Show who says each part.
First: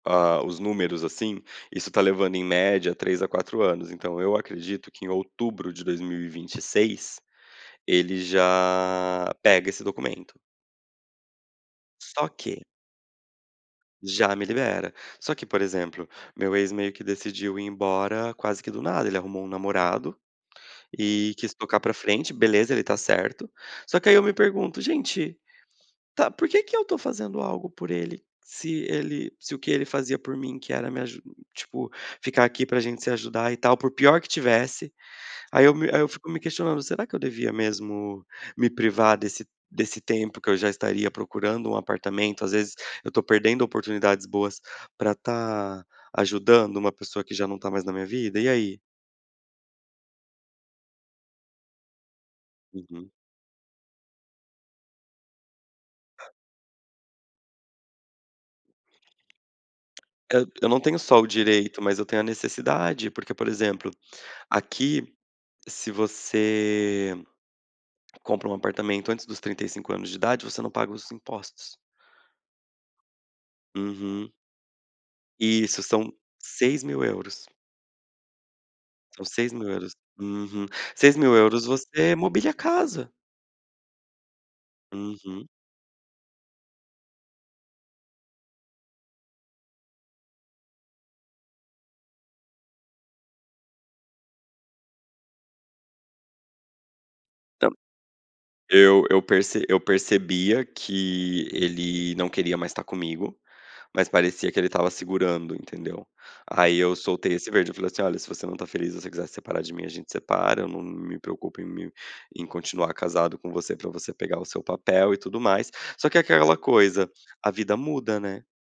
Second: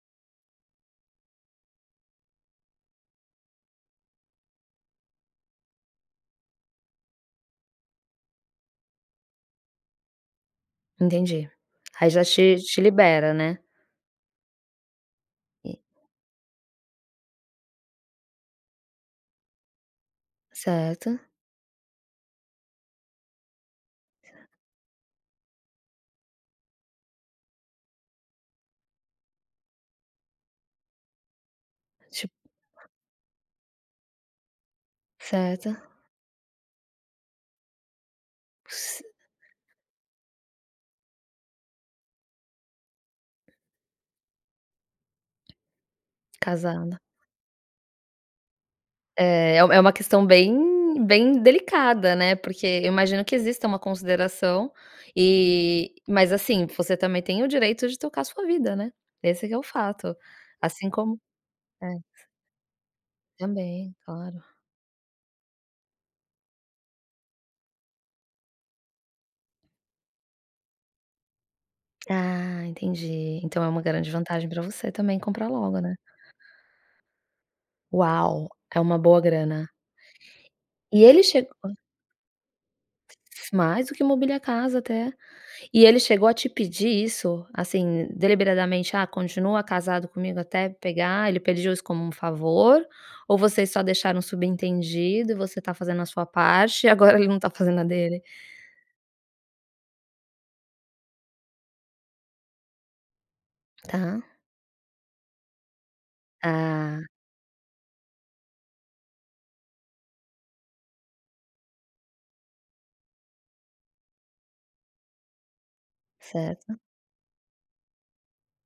Speaker 1: Ah, os números assim, isso tá levando em média 3 a 4 anos, então eu acredito que em outubro de 2026, ele já pega esse documento.
Speaker 2: Entendi, aí já
Speaker 1: Só
Speaker 2: te
Speaker 1: que
Speaker 2: te libera, né.
Speaker 1: Já me libera. Só que por
Speaker 2: E
Speaker 1: exemplo, meu ex meio que decidiu ir embora quase que do nada, ele arrumou um namorado,
Speaker 2: Certo.
Speaker 1: e quis tocar pra frente. Beleza, ele está certo. Só que aí eu me pergunto: "Gente, tá, por que que eu estou fazendo algo por ele, se ele se o que ele fazia por mim que era me aju tipo,
Speaker 2: Ti
Speaker 1: ficar aqui pra gente se ajudar e tal por pior que tivesse". Aí eu
Speaker 2: Certo.
Speaker 1: me aí eu fico me questionando, será que eu devia mesmo me
Speaker 2: S
Speaker 1: privar desse desse tempo que eu já estaria procurando um apartamento, às vezes, eu estou perdendo oportunidades boas pra tá ajudando uma
Speaker 2: Casada.
Speaker 1: pessoa que já não tá mais na minha vida, e aí?
Speaker 2: É, é uma questão bem, bem delicada, né, porque eu
Speaker 1: Uhum.
Speaker 2: imagino que exista uma consideração e, mas assim, você também tem o direito de tocar sua vida, né. Esse que é o fato,
Speaker 1: Eu eu não
Speaker 2: assim
Speaker 1: tenho
Speaker 2: como
Speaker 1: só o direito, mas
Speaker 2: é.
Speaker 1: eu tenho a necessidade, porque por exemplo,
Speaker 2: também, claro.
Speaker 1: aqui, se você compra um apartamento antes dos 35 anos de idade, você não paga os impostos.
Speaker 2: Ah entendi, então é um grande
Speaker 1: Uhum.
Speaker 2: vantagem pra você também comprar logo,
Speaker 1: Isso
Speaker 2: né.
Speaker 1: são 6000 euros.
Speaker 2: Uau, é uma boa
Speaker 1: São 6000
Speaker 2: grana.
Speaker 1: euros. Uhum,
Speaker 2: E
Speaker 1: seis
Speaker 2: ele
Speaker 1: mil euros
Speaker 2: chegou.
Speaker 1: você mobília a casa.
Speaker 2: Mais do que mobíliar casa até.
Speaker 1: Uhum.
Speaker 2: E ele chegou a te pedir isso, assim deliberadamente: "Ah, continua casado comigo até pegar", ele pediu isso como um favor, ou vocês só deixaram subentendido, e você tá fazendo a sua parte, e agora ele não está
Speaker 1: Então,
Speaker 2: fazendo a dele?
Speaker 1: eu eu perce eu percebia que ele não queria mais estar comigo, mas
Speaker 2: Tá.
Speaker 1: parecia que ele estava segurando, entendeu? Aí eu
Speaker 2: Ah.
Speaker 1: soltei esse verde, falei assim: "Olha, se você não está feliz, se você quiser separar de mim, a gente separa, eu não me preocupo em me em continuar casado com você, pra você pegar o seu papel e tudo mais". Só que é aquela
Speaker 2: Certo.
Speaker 1: coisa, a vida muda, né.